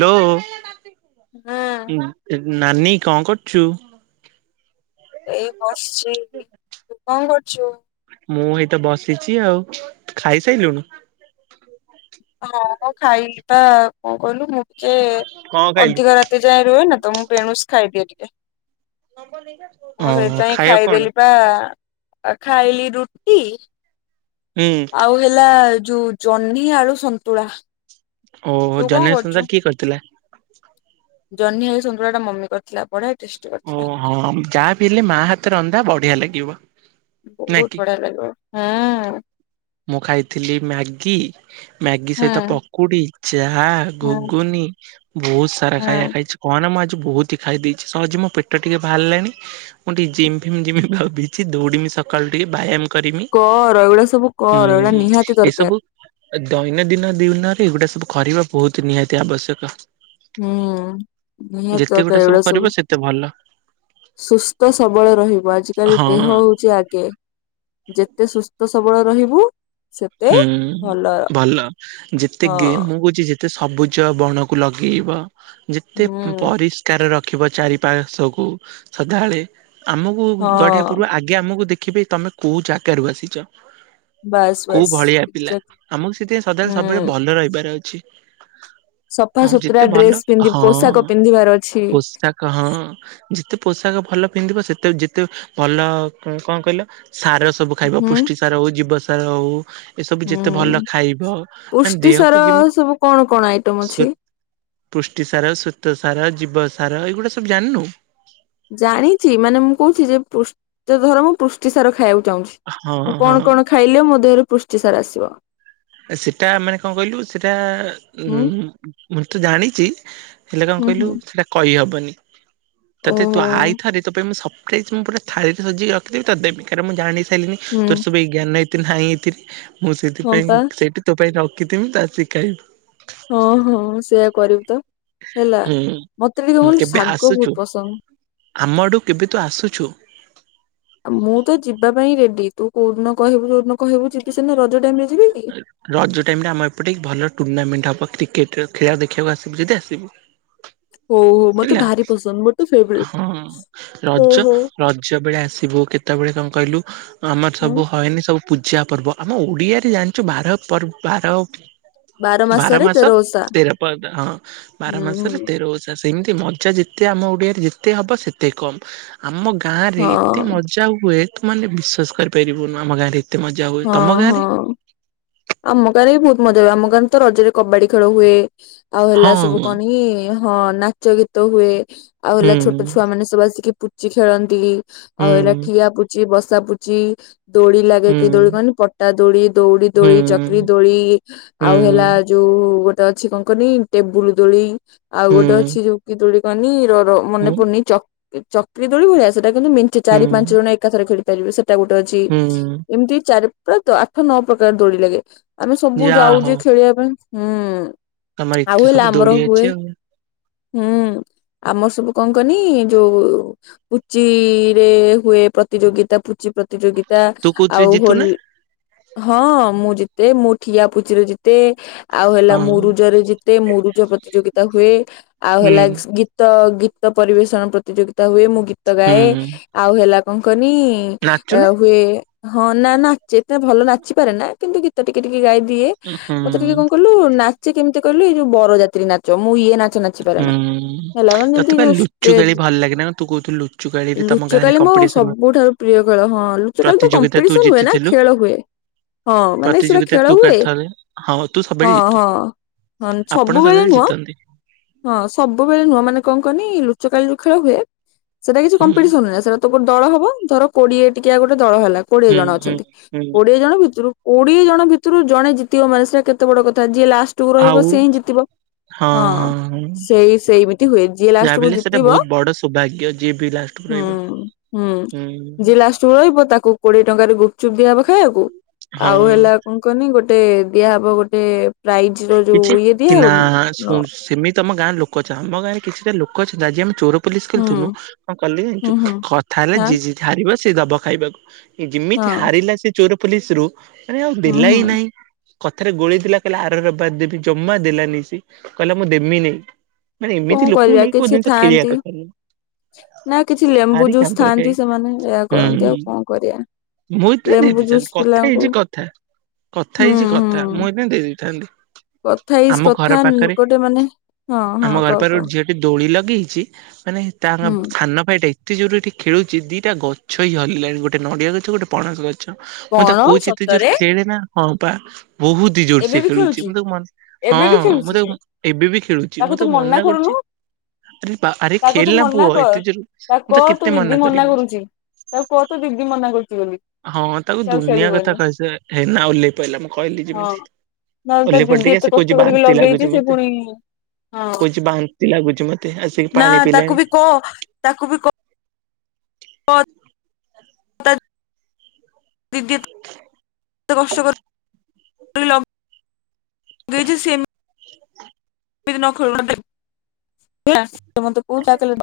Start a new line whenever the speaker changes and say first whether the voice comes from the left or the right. right: Hello
left: ହୁଁ
right: ଉଁ ଏ ନାନୀ କଣ କରୁଛୁ?
left: ଏଇ ବସିଛି, ତୁ କଣ କରୁଛୁ?
right: ମୁଁ ଏଇତ ବସିଛି ଆଉ, ତୁ ଖାଇସାରିଲୁଣୁ?
left: ହଁ ମ ଖାଇଲି ପା କଣ କହିଲୁ ମୁଁ ଟିକେ
right: କଣ ଖାଇଲୁ?
left: ଅଧିକ ରାତି ତି ଯାଏଁ ରୁହେ ନା ତ ମୁଁ ବେଣୁସୁ ଖାଇଦିଏ ଟିକେ।
right: ଓ
left: ମୁଁ ସେଇଥିପାଇଁ
right: ଖାଇବାକୁ କଣ?
left: ଖାଇଦେଲି ପା ଆ ଖାଇଲି ରୁଟି
right: ହୁଁ।
left: ଆଉ ହେଲା ଯୋଉ ଜହ୍ନି ଆଳୁ ସନ୍ତୁଳା। ତୁ
right: ଓହୋ
left: କଣ
right: ଜନ୍ହି ସନ୍ତୁଳା କିଏ କରିଥିଲା?
left: ଜନ୍ହିଆଳୁ ସନ୍ତୁଳା ଟା ମମି କରିଥିଲା। ବଢିଆ ଟେଷ୍ଟି
right: ଓ
left: କରିଥିଲା।
right: ହଁ ଯାହା ବିି ହେଲେ ମା ହାତରନ୍ଧା ବଢିଆ ଲାଗିବ, ନା କି?
left: [unintelligible] ହଁ।
right: ମୁଁ ଖାଇଥିଲି ମ୍ୟାଗି ମ୍ୟାଗି ସହିତ
left: ହୁଁ
right: ପକୁଡି, ଚାହା,
left: ହୁଁ
right: ଘୁଗୁନି ବହୁତ ସାରା ଖାଇବା
left: ହୁଁ।
right: ଖାଇଛି। ହଁ ନା ମୁଁ ଆଜି ବହୁତ ହି ଖାଇ ଦେଇଛି ସହଜେ ମୋ ପେଟ ଟିକେ ବାହାରିଲାଣି। ମୁଁ ଟିକେ ଜିମ୍ ଫିମ୍ ଜିମି ଭାବିଛି ଦୌଡିମି ସକାଳୁ ଟିକେ ବ୍ୟାୟାମ କରିମି।
left: କର ଏଇଗୁଡା ସବୁ କର ଏଇଗୁଡା
right: ହୁଁ
left: ନିହାତି
right: ଏସବୁ
left: ଦରକାର।
right: ଦୈନନ୍ଦିନ ଦିନରେ ଏଗୁଡା ସବୁ କରିବା ବହୁତ ନିହାତି ଆବଶ୍ୟକ।
left: ହୁଁ ନି
right: ଯେତେ
left: ତର
right: ଗୁଟେ
left: କେ
right: ସବୁ
left: ଏଡ ଶୁ
right: କରିବ ସେତେ ଭଲ
left: ସୁସ୍ଥ ସବଳ ରହିବ ଆଜିକାଲି
right: ହଁ
left: ଦେହ ହଉଛି ଆଗେ। ଯେତେ ସୁସ୍ଥ ସବଳ ରହିବୁ ସେତେ ଭଲ
right: ହୁଁ ଭଲ ଯେତେ
left: ହଁ
right: ଗେମ୍ ମୁଁ କହୁଛି ସେ ଯେତେ ସବୁଜ ବଣକୁ ଲଗେଇବ ଯେତେ
left: ହୁଁ
right: ପରିସ କାର ରଖିବ ଚାରି ପାର୍ଶ୍ୱକୁୁ ସଦାବେଳେ ଆମକୁ ଗଢିବା
left: ହଁ
right: ପୂର୍ବରୁ ଆଗ ଆଗେ ଆମକୁ ଦେଖିବେ ତମେ କୋଉ ଜାଗାରୁ ଆସିଛ।
left: ବାସ୍
right: କୋଉ
left: ବାସ୍
right: ଭଳିଆ ପିଲା
left: ଏକ୍ଜାକ୍ଟଲି।
right: ଆମକୁ ସେଥିପାଇଁ ସଦାବେଳେ ସବୁବେଳେ
left: ହୁଁ
right: ଭଲ ରହିବାର ଅଛି। ହଁ
left: ସଫାସୁତୁରା
right: ଯେତେ ଭଲ
left: ଡ୍ରେସ ପିନ୍ଧି
right: ହଁ
left: ପୋଷାକ ପିନ୍ଧିବାର ଅଛି
right: ପୋଷାକ ହଁ ଯେତେ ପୋଷାକ ଭଲ ପିନ୍ଧିବ ସେତେ ଯେତେ ଭଲ ଉଁ କଣ କହିଲ ସାରସ ସବୁ ଖାଇବ
left: ହୁଁ
right: ପୁଷ୍ଟିସାର ହଉ ଜୀବସାର ହଉ। ଏସବୁ ଯେତେ ଭଲ
left: ହୁଁ
right: ଖାଇବ ମାନେ
left: ପୁଷ୍ଟି ସାର
right: ଦେହକୁ ଯେମିତି
left: ସବୁ କଣ କଣ ଆଇଟମ ଅଛି
right: ସେତ ପୣଷ୍ଟିସାର, ସ୍ୱେତସାର, ଜୀବସାର ଏଇଗୁଡ଼ା ସବୁ ଜାଣିନୁ?
left: ଜାଣିଛି ମାନେ ମୁଁ କହୁଛି ଯେ ପୃଷ୍ ଯେ ଧର ମୁଁ ପୃଷ୍ଟିସାର ଖାଇବାକୁ ଚାହୁଁଛି
right: ହଁ
left: ମୁଁ
right: ହଁ
left: କଣ କଣ ଖାଇଲେ ମୋ ଦେହରେ ପୣଷ୍ଟିସାର ଆସିବ?
right: ସେଟା ମାନେ କଣ କହିଲୁ ସେଟା ଉ
left: ହୁଁ
right: ମୁଁ ତ ଜାଣିଛି। ହେଲେ କଣ
left: ହୁଁ
right: କହିଲୁ
left: ହୁଁ
right: ସେଟା କହିହବନି ତତେ ତୁ
left: ଓହୋ
right: ଆଇଥରେ ତୋ ପାଇଁ ମୁଁ ସ ମୁଁ ପୁରା ଥାଳିରେସଜିକି ରଖିଥିବି ତତେ ଦେବି। କାରଣ ମୁଁ ଜାଣି ସାରିଲିନି
left: ହୁଁ
right: ତୋର ସବୁ ଏଇ ଜ୍ଞାନ ଏ ନାହିଁ ଏଥିରେ ମୁଁ
left: ହଁ
right: ସେଥିପାଇଁ
left: ପା
right: ସେଇଠି ତୋ ପାଇଁ ରଖିଥିମି ତୁ ଆଶିକି ଖାଇବୁ।
left: ହଁ ହଁ ସେୟା କରିବୁ ତ ହେଲା।
right: ହୁଁ
left: ମତେ ଟିକେ
right: ହୁଁ
left: ବୋଲି
right: କେବେ
left: ଶାଗ
right: ଆସୁଛୁ
left: ବହୁତ ପସନ୍ଦ।
right: ଆମ ଆଡ଼ୁକୁ କେବେ ତୁ ଆସୁଛୁ?
left: ମୁଁ ତ ଯିବା ପାଇଁ ରେଡି ତୁ କୋଉଦିନ କହିବୁ ଯୋଉଦିନ କହିବୁ ଯିବି ସେଇଦିନ। ରଜ ଟାଇମ ଯିବି କି?
right: [unintelligible] ରଜ ଟାଇମ ରେ ଆମର ଏପଟ ଟିକେ ଭଲ ଟୁର୍ଣ୍ଣାମେଣ୍ଟ ହବ କ୍ରିକେଟ ର। ଖେଳ ଦେଖିବାକୁ ଆସିବୁ ଯଦି ଆସିବୁ।
left: ହଉ ହୋ ମତେ
right: ହେଲା
left: ଭାରି ପସନ୍ଦ। ମୋର ତ ଫେବରେଟ।
right: ହଁ।
left: ହୁଁ
right: ରଜ
left: ହୁଁ।
right: ରଜ ବେଳେ ଆସିବୁ କେତେବେଳେ କଣ କହିଲୁ ଆମର
left: ହୁଁ
right: ସବୁ ହଏଇନେ ସବୁ ପୂଜା ପର୍ବ ଆମ ଓଡିଆରେ ଜାଣିଛୁ ବାର ପର୍ବ ବାର ବାର
left: ମାସରେ
right: ମାସ
left: ତେର ଓଷା।
right: ତେର ପର୍ବ ହଁ ବାର ମାସରେ
left: ହୁଁ
right: ତେର ଓଷା। ସେମିତି ମଜା ଯେତେ ଆମ ଓଡିଆରେ ଯେତେ ହବ ସେତେ କମ। ଆମ ଗାଁ ରେ ଏତେ ମଜା
left: ହଁ
right: ମଜା ହୁଏ ତ ମାନେ ବିଶ୍ଵାସ କରିପାରିବୁନି ଆମ ଗାଁରେ ଏତେ ମଜା ହୁଏ ତମ
left: ହଁ
right: ଗାଁରେ?
left: ହଁ। ଆମ ଗାଁରେ ବି ବହୁତ ମଜ ହୁଏ। ଆମ ଗାଁରେ ତ ରଜରେ କବାଡି ଖେଳ ହୁଏ। ଆଉ ହେଲା ସବୁ
right: ହଁ
left: କଣ କି ହଁ ନାଚ ଗୀତ ହୁଏ। ଆଉ
right: ହୁଁ
left: ହେଲା ଛୋଟ ଛୋ ଟୁ ଆ ମାନେ ସବୁ ଆସିକି ପୁଚି ଖେଳନ୍ତି ଆଉ ହେଲା
right: ହୁଁ
left: ଠିଆ ପୁଚି, ବସା ପୁଚି, ଦୋଳି ଲାଗେ।
right: ହୁଁ
left: କି ଦୋଳି କହନି? ପଟା ଦୋଳି, ଦଉଡି ଦୋଳି,
right: ହୁଁ।
left: ଚକ୍ରି ଦୋଳି
right: ହୁଁ
left: ଆଉ ହେଲା ଯୋଉ ଗୋଟ ଟେ ଅଛି କଣ କହନି ଟେବୁଲୁ ଦୋଳି ଆଉ
right: ହୁଁ
left: ଗୋଟେ ଅଛି ଯୋଉ କି ଦୋଳି କହନି ର ର ମନେ
right: ହୁଁ
left: ପଡୁନି ଚକ୍ରି ଚକ୍ରି ଦୋଳି ଭଳିଆ ସେଟା କିନ୍ତୁ ମିଞ୍ଚେ
right: ହୁଁ
left: ଚାରି ପାଞ୍ଚ ଜଣ ଏକାଥରେ ଖେଳି ପାରିବେ ସେ ଏଟା ଗୋଟେ ଅଛି
right: ହୁଁ
left: ଏମିତି ଚାରି ପ୍ରାୟ ତ ଆଠ ନଅ ପ୍ରକାର ଦୋଳି ଲାଗେ। ଆମେ ସବୁ
right: ଯାହା ହଉ।
left: ଯାଉଜେ ଖେଳିବା ପାଇଁ ହୁଁ
right: ତମର
left: ଆଉ
right: ଏତେ
left: ହେଲା
right: ସବୁ
left: ଆମର
right: ଦୋଳି ଅଛି
left: ହୁଏ
right: ଆଉ
left: ହୁଁ ଆମ ସବୁ କଣ କନି ଯୋଉ ପୁଚିରେ ହୁଏ ପ୍ରତିଯୋଗିତା ପୁଚି ପ୍ରତିଯୋଗିତା
right: ତୁ କୋଉଥିରେ
left: ଆଉ
right: ଜିତୁ
left: ହୋ
right: ନା
left: ହଁ ମୁଁ ଜିତେ ମୁଁ ଠିଆପୁଚିରେ ଜିତେ। ଆଉ ହେଲା
right: ହଁ
left: ମୁରୁଜ ରେ ଜିତେ ମୁରୁଜ ପ୍ରତିଯୋଗିତା ହୁଏ ଆଉ
right: ହୁଁ।
left: ହେଲା ଗୀତ୍ ଗୀତ ଗୀତ ପରିବେଷଣ ପ୍ରତିଯୋଗିତା ହୁଏ ମୁଁ ଗୀତ ଗାଏ
right: ହୁଁ
left: ଆଉ ହେଲା କଣ କହନି
right: ନାଚୁ ନା
left: ହୁଏ ହଁ ନା ନାଚେ ତ ଭଲ ନାଚିପାରେ ନା କିନ୍ତୁ ଗୀତ ଟିକେ ଟିକେ ଗାଇଦିଏ। ମତେ
right: ହୁଁ
left: ଟିକେ କଣ କହିଲୁ ନାଚେ କେମିତି କହିଲୁ ଏଇ ଯୋଉ ବରଜାତ୍ରି ନାଚ ମୁଁ ଇଏ ନାଚ ଚ ନାଚି
right: ହୁଁ
left: ପରେନା ହେଲା ମାନେ ଯେମିତି
right: ତତେ ବା
left: ଯୋଉ
right: ଲୁଚୁ କାଳି
left: ଷ୍ଟେଜ
right: ଭଲ ଲାଗେ ନା କଣ? ତୁ କହୁଥିଲୁ ଲୁଚୁ କାଳିରେ ତମ ଗାଁରେ
left: ଲୁଚକାଳି ମୋ
right: କମ୍ପିଟିସନ
left: ସବୁଠାରୁ ପ୍ରିୟ ଖେଳ ହଁ ଲୁଚକାଳି ତ
right: ପ୍ରତିଯୋଗିତା ତୁ
left: କମ୍ପିଟିସନ ହୁଏ ନା
right: ଜିତିଥିଲୁ
left: ଖେଳ ହୁଏ। ହଁ ମାନେ ସେଟା
right: ପ୍ରତିଯୋଗିତା
left: ଖେଳ
right: ତୁ କାଲି
left: ହୁଏ
right: ଥରେ ହଁ ତୁ ସବୁବେଳେ
left: ହଁ
right: ଜିତୁ।
left: ହଁ। ହଁ
right: ଆପଣ
left: ସବୁବେଳେ ନୁହଁ।
right: [unintelligible]
left: ହଁ ସବୁବେଳେ ନୁହଁ ମାନେ କଣ କନି ଲୁଚକାଳି ଯୋଉ ଖେଳ ହୁଏ ସେଟା କିଛି
right: ହୁଁ
left: କମ୍ପିଟିସନ ନୁହେଁ ସେଟା ତ ଗୋଟ ଦଳ ହବ ଧର କୋଡିଏ ଟିକିଆ ଗୋଟେ ଦଳ ହେଲା କୋଡିଏ
right: ହୁଁ
left: ଜଣ
right: ହୁଁ
left: ଅଛନ୍ତି
right: ହୁଁ
left: କୋଡିଏ ଜଣ ଭିତରୁ କୋଡିଏ ଜଣ ଭିତରୁ ଜଣେ ଜିତିବ ମାନେ ସେଟା କେତେ ବଡ କଥା ଯିଏ ଲାଷ୍ଟ ତୁ ରହିବୁ
right: ଆଉ
left: ସିଏ ହିଁ ଜିତିବ ହଁ। ସେଇ ସେଇମିତି ହୁଏ ଯିଏ ଲାଷ୍ଟ
right: ଯାହାବି
left: କୁ
right: ହେଲେ ସେଟା
left: ଜିତିବ
right: ବହୁତ ବଡ ସୌଭାଗ୍ୟ ଯିଏ ବି ଲାଷ୍ଟକୁ
left: ହୁଁ।
right: ରହିବ
left: ହୁଁ ଯିଏ ଲାଷ୍ଟ ଚୁଳେଇବ ତାକୁ କୋଡିଏ ଟଙ୍କାରେ ଗୁପଚୁପ ଦିଆହବ ଖାଇବାକୁ ଆଉ
right: ହଁ।
left: ହେଲା କଣ କହନି ଗୋଟେ ଦିଆହବ ଗୋଟେ ପ୍ରାଇଜ ର
right: କିଛି
left: ଯୋଉ ଇଏ
right: କି ନା ଶୁ
left: ଦିଆହବ।
right: ସେମିତି ତମ ଗାଁ ର ଲୋକ ଚାହାଁ ଆମ ଗାଁରେ କିଛିଟା ଲୋକଛନ୍ତି ରାଜି ଆମ ଚୋର ପୋଲିସ
left: ହୁଁ
right: ଖେଳଥୁନୁ କଣ କାଲି ଜ
left: ହୁଁ ହୁଁ
right: କଥା ହେଲେ
left: ହଁ
right: ଯି ଯି ହାରିବ ସେ ଦବ ଖାଇବାକୁ। ସେ ଯେମିତି ହାରିଲା ସେ ଚୋର ପୋଲିସ ରୁ ମାନେ ଆଉ
left: ହଁ
right: ଦେଲ
left: ହୁଁ ହୁଁ
right: ନାହିଁ କଥାରେ ଗୋଳେଇ ଦେଲା କହିଲା ଆ ଆର ରବା ଦେବି ଜମା ଦେଲାନି ସେ କହିଲା ମୁଁ ଦେମି ନି। ମାନେ
left: କଣ
right: ଏମିତି ଲୋକଙ୍କୁ
left: କରିବା
right: ନେଇକି କଉ
left: କିଛି
right: ଜିନିଷ ଖେଳିବା
left: ଥାଆନ୍ତି
right: କଥା ନୁ।
left: ନା କିଛି ଲେମ୍ବୁ ଜୁସ୍ ଥାଆନ୍ତି ସେମାନେ ଏଆ କରନ୍ତି ଆଉ କଣ କରିବା।
right: ମୁଇଁ ଏ [unintelligible]
left: ଲେମ୍ବୁ ଜୁସ୍
right: ଦେଇଦେଇଥାଛନ୍ତି କଥା
left: ପିଲାଙ୍କୁ
right: ହେଇଛି କଥା କଥା
left: ହୁଁ
right: ହେଇଛି କଥା
left: ହୁଁ
right: ମୁଇ ଦେଇଦଥା
left: କଥା ଇଜ
right: ଆମ ଘର
left: କଥା
right: ପାଖରେ
left: ଗୋଟେ ମାନେ ହଁ ହଁ
right: ଆମ ତାର
left: କହ କହ
right: ଗୋଟେ ଝିଅଟେ ଦୋଳି ଲଗେଇଛି ମାନେ ତାଙ୍କ
left: ହୁଁ।
right: ସାନ ଭାଇଟେ ଏତେ ଯୋରରେ ଏଠି ଖେଳୁଛି ଦିଟା ଗଛ ହି ହଲିଲାଣି ଗୋଟେ ନଡିଆ ଗଛ ଗୋଟେ ପଣସ ଗଛ। ଛ ମୁଁ ତ
left: କଣ
right: କହୁଛି ଏତେ ଜୋର
left: ସତରେ
right: ଖେଳେ ନା ହଁ ପା ବହୁତ୍ ହି ଜୋର୍ ସେ
left: ଏବେ ବି
right: ଖେଳୁଛି ମୁ ତାକୁ ମନ୍ ହଁ
left: ଏବେ ବି
right: ମୁଁ
left: ଖେଳୁଛି ସେ
right: ତାକୁ ଏବେ ବି ଖେଳୁଛି ମୁ ତାକୁ ମନା କରୁଛି। ଆରେ ବା ଆର
left: ତାକୁ ତୁ
right: ଖେଲା
left: ମନା
right: ପୁଅ
left: କର
right: ଏତେ ଯୋରୁ
left: ତା
right: ମୁ
left: କହ
right: ତ
left: ତୋ
right: କେତେ
left: ଦିଦି
right: ମନା କରିବୁ।
left: କରୁଛି ତାକୁ କହ ତୋ ଦିଦି ମନା କରୁଛି ବୋଲି
right: ହଁ ତାକୁ
left: ସେ ଆଉ
right: ଦୁନିଆ କଥା
left: ଖେଳିବନି
right: କହି ସା ହେଇ ନା ଓହ୍ଲେଇ ପଇଲା ମୁଁ କହିଲି
left: ହଁ।
right: ଯେମିତି।
left: ନହେଲେ ତେ
right: ଓହ୍ଲେଇ
left: ବିନ୍ଦି
right: ପଡିକି ଆସି
left: ଏତେ
right: କହୁଛି
left: କଷ୍ଟ କରିକି
right: ବାନ୍ତି ଲାଗୁଛି
left: ଲଗେଇଛି ସେ
right: ମତେ।
left: ପୁଣି ହଁ
right: କହୁଛି ବାନ୍ତି ଲାଗୁଛି ମତେ ଆସିକି
left: ନା
right: ପାଣି ପିଇଲାଣି
left: ତାକୁ ବି କହ ତାକୁ ବି କ ପର [unintelligible] ଏତେ କଷ୍ଟ
right: ଁ
left: କର୍ [unintelligible] ଦେଇଛି ସେମ [unintelligible] ଖେଳ ମତେ କହୁ କଲେ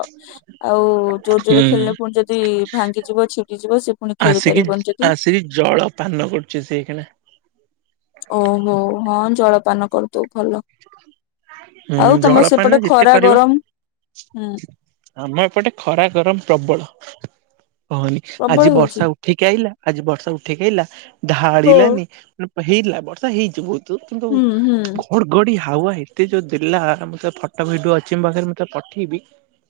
left: ଆଉ ଜୋର ଜୋରରେ
right: ହୁଁ।
left: ଖେଳିଲେ ପୁଣି ଯଦି ଭାଙ୍ଗିଯିବ ଛିଟିଯିବ ସେ ପୁଣି ଖେଳି ପାରିବନି ଯଦି।
right: ଆସ ଜଳ ପାନ କରୁଛି ସେଇ କିଣା
left: ଓହୋ ହଁ ଜଳପାନ କରିଦେଉ ଭଲ।
right: ହୁଁ
left: ଆଉ ତମର
right: ଜଳପାନ
left: ସେପଟେ
right: ଯେତେ
left: ଖରା
right: କରିବ
left: ଗରମ ହୁଁ।
right: ଆମ ଏପଟେ ଖରା ଗରମ ପ୍ରବଳ କହନି ଆଜି
left: ପ୍ରବଳ ହଉଛି।
right: ବର୍ଷା ଉ ଉଠେଇକି ଆଇଲା ଆଜି ବର୍ଷାକୁ ଉଠେଇକି ଆଇଲା
left: ହଁ।
right: ଢାଳିଲାନି ହେଇଲା ବର୍ଷା ହେଇଛି ବହୁତ। କିନ୍ତୁ
left: ହୁଁ ହୁଁ
right: କଣ ଗଡି ହାୱା ଏତେ ଯୋଉ ଦେଲା ମୁଁ ତ ଫଟୋ ଭିଡିଓ ଅଛି ମୋ ପାଖରେ ମୁଁତ ପଠେଇବି।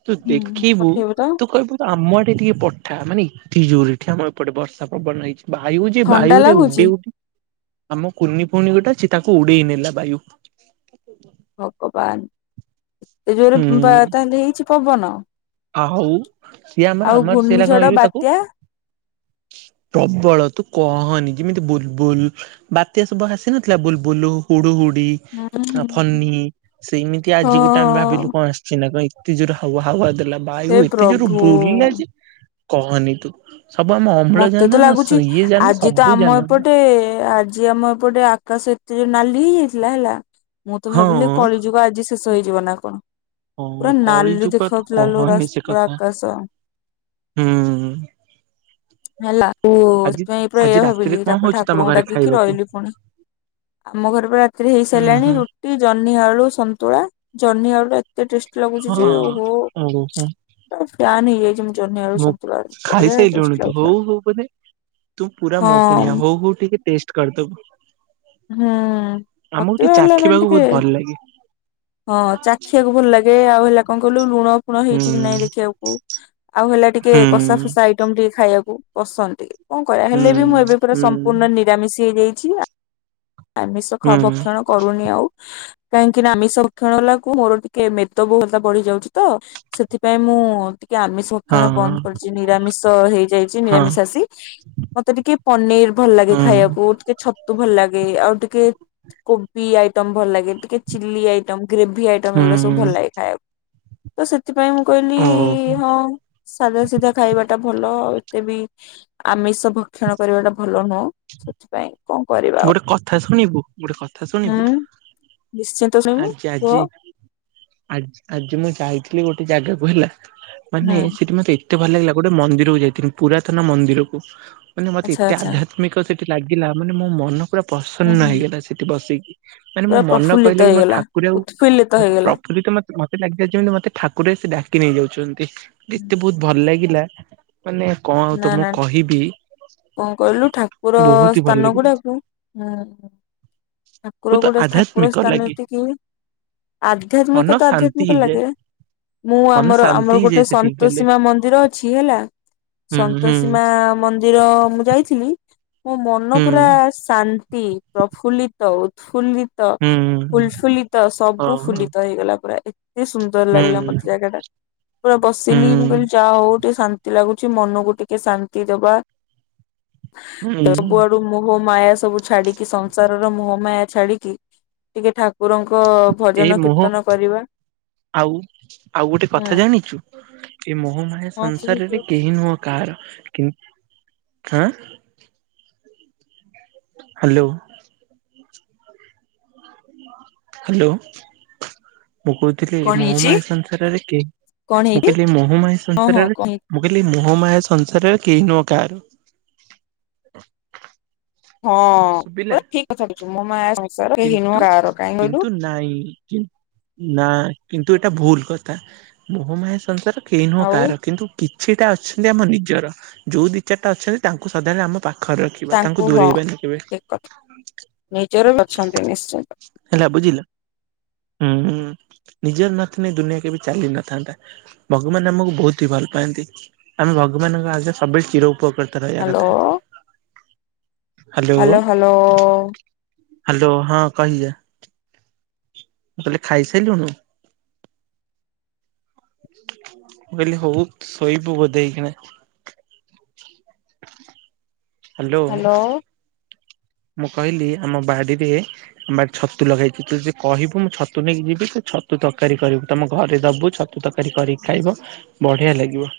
right: ତୁ
left: ହୁଁ
right: ଦେଖିବୁ
left: ପଠେଇବୁ ତ
right: ତୁ କହିବୁ। ତ ଆମ ଆଡେ ଟିକେ ପଠା ମାନେ ଏତେ ଜୋରେ ଆମ ଏପଟେ ବର୍ଷା ପବନ ହେଇଛି। ବାୟୁ ଯେ
left: ଥଣ୍ଡା
right: ବାୟୁରେ
left: ଲାଗୁଛି
right: ଉଡେଇ ଉଠ ଆମ କୁନି ଫୁଣି ଗୋଟା ସେ ତାକୁ ଉଡେଇ ନେଲା ବାୟୁ। ହ
left: ଭଗବାନ ଏତେ ଜୋରେ ବା
right: ହୁଁ
left: ତାହେଲେ ହେଇଛି ପବନ?
right: ଆଉ ସିଏ ଆମର
left: ଆଉ
right: ଆମର ସେ ଲ
left: ଘୂର୍ଣ୍ଣିଝଡ
right: [unintelligible] ତାକୁ
left: ବାତ୍ୟା
right: ପ୍ରବଳ ତୁ କହନି ଯେମିତି ବୁଲୁ ବୁଲୁ ବାତ୍ୟା ସବୁ ହସି ନଥିଲା ବୁଲବୁଲ ହୁଡୁ ହୁଡି।
left: ହୁଁ ହୁଁ
right: ଆ
left: ହୁଁ।
right: ଫନି ସେମିତି ଆଜି ଗୋଟେ ଆମେ ଭାବିଲୁ
left: ହଁ
right: କଣ ଆସି ସିନା କଣ ଏତେ ଜୋର ହା ହାୱା ଦେଲା ବାୟୁ
left: ହେ
right: ଏତେ ଜୋର
left: ପ୍ରଭୁ
right: ବୁଲିଲା ଯେ କହନି ତୁ ସବୁ ଆମ
left: ମତେ ତ
right: ଅମ୍ଳଜାନ
left: ଲାଗୁଛି
right: ଇଏ ଯାନ
left: ଆଜି ତ
right: ସବୁ
left: ଆମ
right: ଯାନ
left: ଏପଟେ ଆଜି ଆମ ଏପଟେ ଆକାଶ ଏତେ ଜୋରେ ନାଲି ହେଇଯାଇଥିଲା ହେଲା ମୁଁ ତ
right: ହଁ
left: ଭାବିଲି କଳିଯୁଗ ଆଜି ଶେଷ ହେଇଯିବ ନା କଣ
right: ହଁ
left: ପୁରା
right: କଳି
left: ନାଲି
right: ଯୁଗ ତୁ
left: ଦେଖାଉଥିଲା ଲୋ
right: କହନି
left: ପୁରା ଆକାଶ।
right: ଉ ହୁଁ।
left: ହେଲା କୁ
right: ଆଜି
left: ସେଥିପାଇଁ
right: ଆଜି
left: ଏଇଆ
right: ରାତିରେ
left: ଭାବିଲି
right: କଣ
left: ତାପରେ
right: ହଉଛି ତମ
left: ଠାକୁରଙ୍କୁ
right: ଘରେ
left: ଡାକିକି
right: ଖାଇବାକୁ?
left: ରହିଲି ପୁଣି। ଆମ ଘରେ ପା ରାତିରେ ହେଇ
right: ହୁଁ
left: ସାରିଲାଣି
right: ହୁଁ
left: ରୁଟି ଜହ୍ନି ଆଳୁ ସନ୍ତୁଳା ଜହ୍ନି ଆଳୁ ଏତେ ଟେଷ୍ଟି ଲାଗୁଛି
right: ହଁ
left: ଯେ ଓହୋ
right: ଓହୋ
left: ଫ୍ୟାନ୍ ହେଇଯାଇଛି ମୁଁ। ଜନ୍ନି ଆଳୁ
right: ମୁଁ
left: ସନ୍ତୁଳା ଭଡ଼ିଆ କ
right: ଖାଇସାରିଲୁଣି ହଉ ହଉ ବୋଧେ ତୁ ପୁରା ମୋ ପୁଣିଆ
left: ହଁ।
right: ହଉ ହଉ ଟିକେ ଟେଷ୍ଟ କରିଦବୁ
left: ହୁଁ ମତେ ବି ଭଲ ମାନ ଟିକେ
right: ଲାଗି
left: ହଁ ଚାଖିଆକୁ ଭଲ ଲାଗେ ଆଉ ହେଲା କଣ କି ଲୁଣ ଲୁଣ
right: ହୁଁ
left: ହେଇଛି କି ନାଇଁ ଦେଖିବାକୁ ଆଉ ହେଲା ଟିକେ କସା
right: ହୁଁ।
left: ଫସା ଏଇ ଟିମ ଟିକେ ଖାଇବାକୁ ପସନ୍ଦ ଟିକେ କଣ କରିବା
right: ହୁଁ
left: ହେଲେ ବି ମୁଁ ଏବେ ପୁରା
right: ହୁଁ
left: ସମ୍ପୂର୍ଣ୍ଣ ନିରାମିଷ ହେଇଯାଇଛି। ଆମିଷ ଖା
right: ହୁଁ
left: ଭକ୍ଷଣ କରୁନି ଆଉ କାହିଁକି ନା ଆମି ଭକ୍ଷଣ ହେଲାକୁ ମୋର ଟିକେ ମେଦ ବହୁଳତା ବଢି ଯାଉଛି ତ ସେଥିପାଇଁ ମୁଁ ଟିକେ ଆମିଷ ଭକ୍ଷଣ
right: ହଁ
left: ବନ୍ଦ କରିଛି ନିରାମିଷ ହେଇଯାଇଛି
right: ହଁ
left: ନିରାମିଷ ଆସି ମତେ ଟିକେ ପନିର ଭଲ ଲାଗେ
right: ହୁଁ
left: ଖାଇବାକୁ ଟିକେ ଛତ ତୁ ଭଲ ଲାଗେ ଆଉ ଟିକେ କୋବି ଆଇଟମ ଭଲ ଲାଗେ ଟିକେ ଚିଲି ଆଇଟମ ଗ୍ରେଭି ଆଇ ଗୁଡା ସବୁ
right: ହୁଁ।
left: ଭଲ ଲାଗେ ଖାଇବାକୁ ତ ସେଥିପାଇଁ ମୁଁ କହିଲି
right: ଓହୋ
left: ହଁ। ସାଧା ସିଧା ଖାଇବାଟା ଭଲ ଏତେ ବି ଆମିଷ ଭକ୍ଷଣ କରିବାଟା ଭଲ ନୁହଁ। ସେଥିପାଇଁ କଣ କରି
right: ଗୋଟେ କଥା ଶୁଣିବୁ ଗୋଟେ କଥା ଶୁଣିବୁ
left: ହୁଁ। ନିଶ୍ଚିନ୍ତ ଶୁଣିବି
right: ଆଜି
left: କୁହ।
right: ଆଜି ଆ ଆଜି ମୁଁ ଯାଇଥିଲି ଗୋଟେ ଜାଗାକୁ ହେଲା
left: ହୁଁ
right: ମାନେ ସେଠି ମତେ ଏ ଏତେ ଭଲ ଲାଗିଲା ଗୋଟେ ମନ୍ଦିରକୁ ଯାଇଥିଲି ପୁରାତନ ମନ୍ଦିରକୁ ମାନେ ମତେ
left: ଆଚ୍ଛା
right: ଏତେ
left: ଆଚ୍ଛା
right: ଆଧ୍ୟାତ୍ମିକ ମିକ ସେଠି ଲାଗିଲା ମାନେ ମୋମନ ପୁରା
left: ହୁଁ
right: ପ୍ରସନ୍ନ
left: ହୁଁ
right: ହେଇଗଲା ସେଠି ବସିକି। ମାନେ
left: ପୁରା
right: ମଁମନ
left: ପ୍ରଫୁଲ୍ଲିତ
right: କହିଲାକି
left: ହେଇଗଲା
right: ମୋଠାକୁରେ ଆଉ
left: ଉତ୍ଫୁଲ୍ଲିତ
right: ମତେ
left: ହେଇଗଲା।
right: ପ୍ରକୃତି ମତେ--‌ ମତେ ଲାଗିଲା ଯେମିତି ମତେ ଠାକୁରେ ଆସି ଡାକିନେଇ ଯାଉଛନ୍ତି
left: ହୁଁ
right: ଏତେ
left: ହୁଁ।
right: ବହୁତ୍ ଭଲ ଲାଗିଲା। ମାନେ କଣ ଆଉ
left: ନା
right: ତମକୁ
left: ନା
right: କହିବି ବହୁତ୍ ହିଁ ଭଲ ଲାଗିଲା।
left: ଠାକୁ ହୁଁ ଠାକୁର
right: ବହୁତ
left: ଗୋଟେ ଠାକୁର
right: ଆଧ୍ୟାତ୍ମିକ
left: ସ୍ଥାନ
right: ଲାଗେ
left: ଏତିକି
right: ମନ
left: ଆଧ୍ୟାତ୍ମିକତା
right: ଶାନ୍ତି
left: ଆଧ୍ୟାତ୍ମିକ
right: ହେଇଯାଏ
left: ଲାଗେ ମୁଁ
right: ମନ
left: ଆମର
right: ଶାନ୍ତି
left: ଆମର ଗୋଟେ
right: ହେଇଯାଏ ସେଠିକି ଗଲେ।
left: ସନ୍ତୋସୀମା ମନ୍ଦିର ଅଛି ହେଲା
right: ହୁଁ ହୁଁ
left: ସନ୍ତୋସୀମା ମନ୍ଦିର ମୁଁ ଯାଇଥିଲି ମୋମନ
right: ହୁଁ
left: ପୁରା ଶା ନ୍ତି ପ୍ରଫୁଲ୍ଲିତ ଉତ୍ଫୁଲ୍ଲି ତ
right: ହୁଁ
left: ଫୁଲଫୁଲିତ ସବୁ
right: ହଁ ହଁ
left: ଫୁଲିତ ହେଇଗଲା ପୁରା ଏ କେତେ ସୁନ୍ଦର ଲାଗିଲା
right: ହୁଁ
left: ମତେ ଜାଗାଟା ପୁରା ବସିଲି ମୁଁ
right: ହୁଁ।
left: କହିଲି ଯାହା ହଉ ଟିକେ ଶାନ୍ତି ଲାଗୁ ଚି ମନକୁ ଟିକେ ଶାନ୍ତି ଦବା
right: ହୁଁ
left: ସବୁଆଡ଼ୁ ମୋହ ମାୟା ସବୁ ଛାଡ଼ି କି ସଂସାରର ମୋହମାୟା ଛାଡ଼ିକି ଟିକେ ଠାକୁରଙ୍କ
right: ଏଇ
left: ଭଜନ
right: ମୋହ
left: କୀର୍ତ୍ତନ କରିବା
right: ଆଉ ଆଉ ଗୋଟେ
left: ହୁଁ
right: କଥା ଜାଣିଛୁ ଏମୋହ ମା ୟା
left: ହଁ ସେମିତି
right: ସଂସାରରେ କେହି ନୁହେଁ କାହାର କି ଆଁ ହାଲୋ। ହାଲୋ ମୁଁ କହୁଥିଲି
left: କଣ ହେଇଛି?
right: ମୋହମାୟା ସଂସାରରେ କେ
left: କଣ
right: ମୁଁ
left: ହେଇଛି
right: କହିଲି ମୋହମାୟା
left: ହଁ ହଁ
right: ସଂସାରରେ
left: କଣ ହେଇଛି?
right: ମୁଁ କହିଲି ମୋହମାୟା ସଂସାରରେ କେହି ନୁହଁ କାହାର।
left: ହଁ ପୁରା
right: ଶୁଭିଲା
left: ଠିକ୍ କଥା କହିଛୁ ମୋହ ମାୟା ସଂସାର କେହି
right: କିନ୍ତୁ
left: ନୁହଁ କାହାର କାଇହିଁ କହିଲୁ?
right: କିନ୍ତୁ ନାଇଁ କି ନା କିନ୍ତୁ ଏଇଟା ଭୁଲ କଥା ମୋହମାୟ ସଂସାର କେହି ନୁହଁ
left: ଆଉ
right: କାହାର କିନ୍ତୁ କିଛିଟା ଅଛନ୍ତି ଆମ ନିଜର ଯୋଉ ଦିଇ ଚାରିଟା ଅଛନ୍ତି ତାଙ୍କୁ ସଧାବେଳେ ଆମ ପାଖରେ ରଖିବା ତାଙ୍କୁ ଦୂରେଇବାନି କେବେ।
left: କ ନିଜର ଅଛନ୍ତି ନିଶ୍ଚିନ୍ତ।
right: ହେଲା ବୁଝିଲ ହୁଁ ନିଜର ନଥିଲେ ଦୁନିଆ କେବେ ଚାଲି ନଥାନ୍ତା। ଭଗବାନ୍ ଆମକୁ ବହୁତହି ଭଲ ପାଆନ୍ତି ଆମେ ଭଗବାନଙ୍କ ଆଗରେ ସବୁବେଳେ ଚିର ଉପକ୍ରୁ ରହିବା
left: ହ୍ୟାଲୋ
right: କଥା ହାଲୋ।
left: ହ୍ୟାଲୋ ହ୍ୟାଲୋ
right: ହାଲୋ ହଁ କହିଯା। ତାହେଲେ ଖାଇସାଇଲୁଣୁ। ମୁଁ କହିଲି ହଉ ଶୋଇବୁ ବୋଧେଏଇଖିଣା? ହାଲୋ।
left: ହ୍ୟାଲୋ
right: ମୁଁ କହିଲି ଆମ ବାଡ଼ିରେ ଆମ ବାଡ଼ିରେ ଛତୁ ଲଗାହେଇଛିି ତୁଯଦି କହିବୁମୁଁ ଛତୁ ନେଇକି ଯିବିତୁ ଛତୁ ତରକାରୀ କରିବୁ ତମ ଘରେ ଦବୁ ଛ ତୁ ତରକାରୀ କରିକି ଖାଇବ ବଢ଼ିଆ ଲାଗିବ।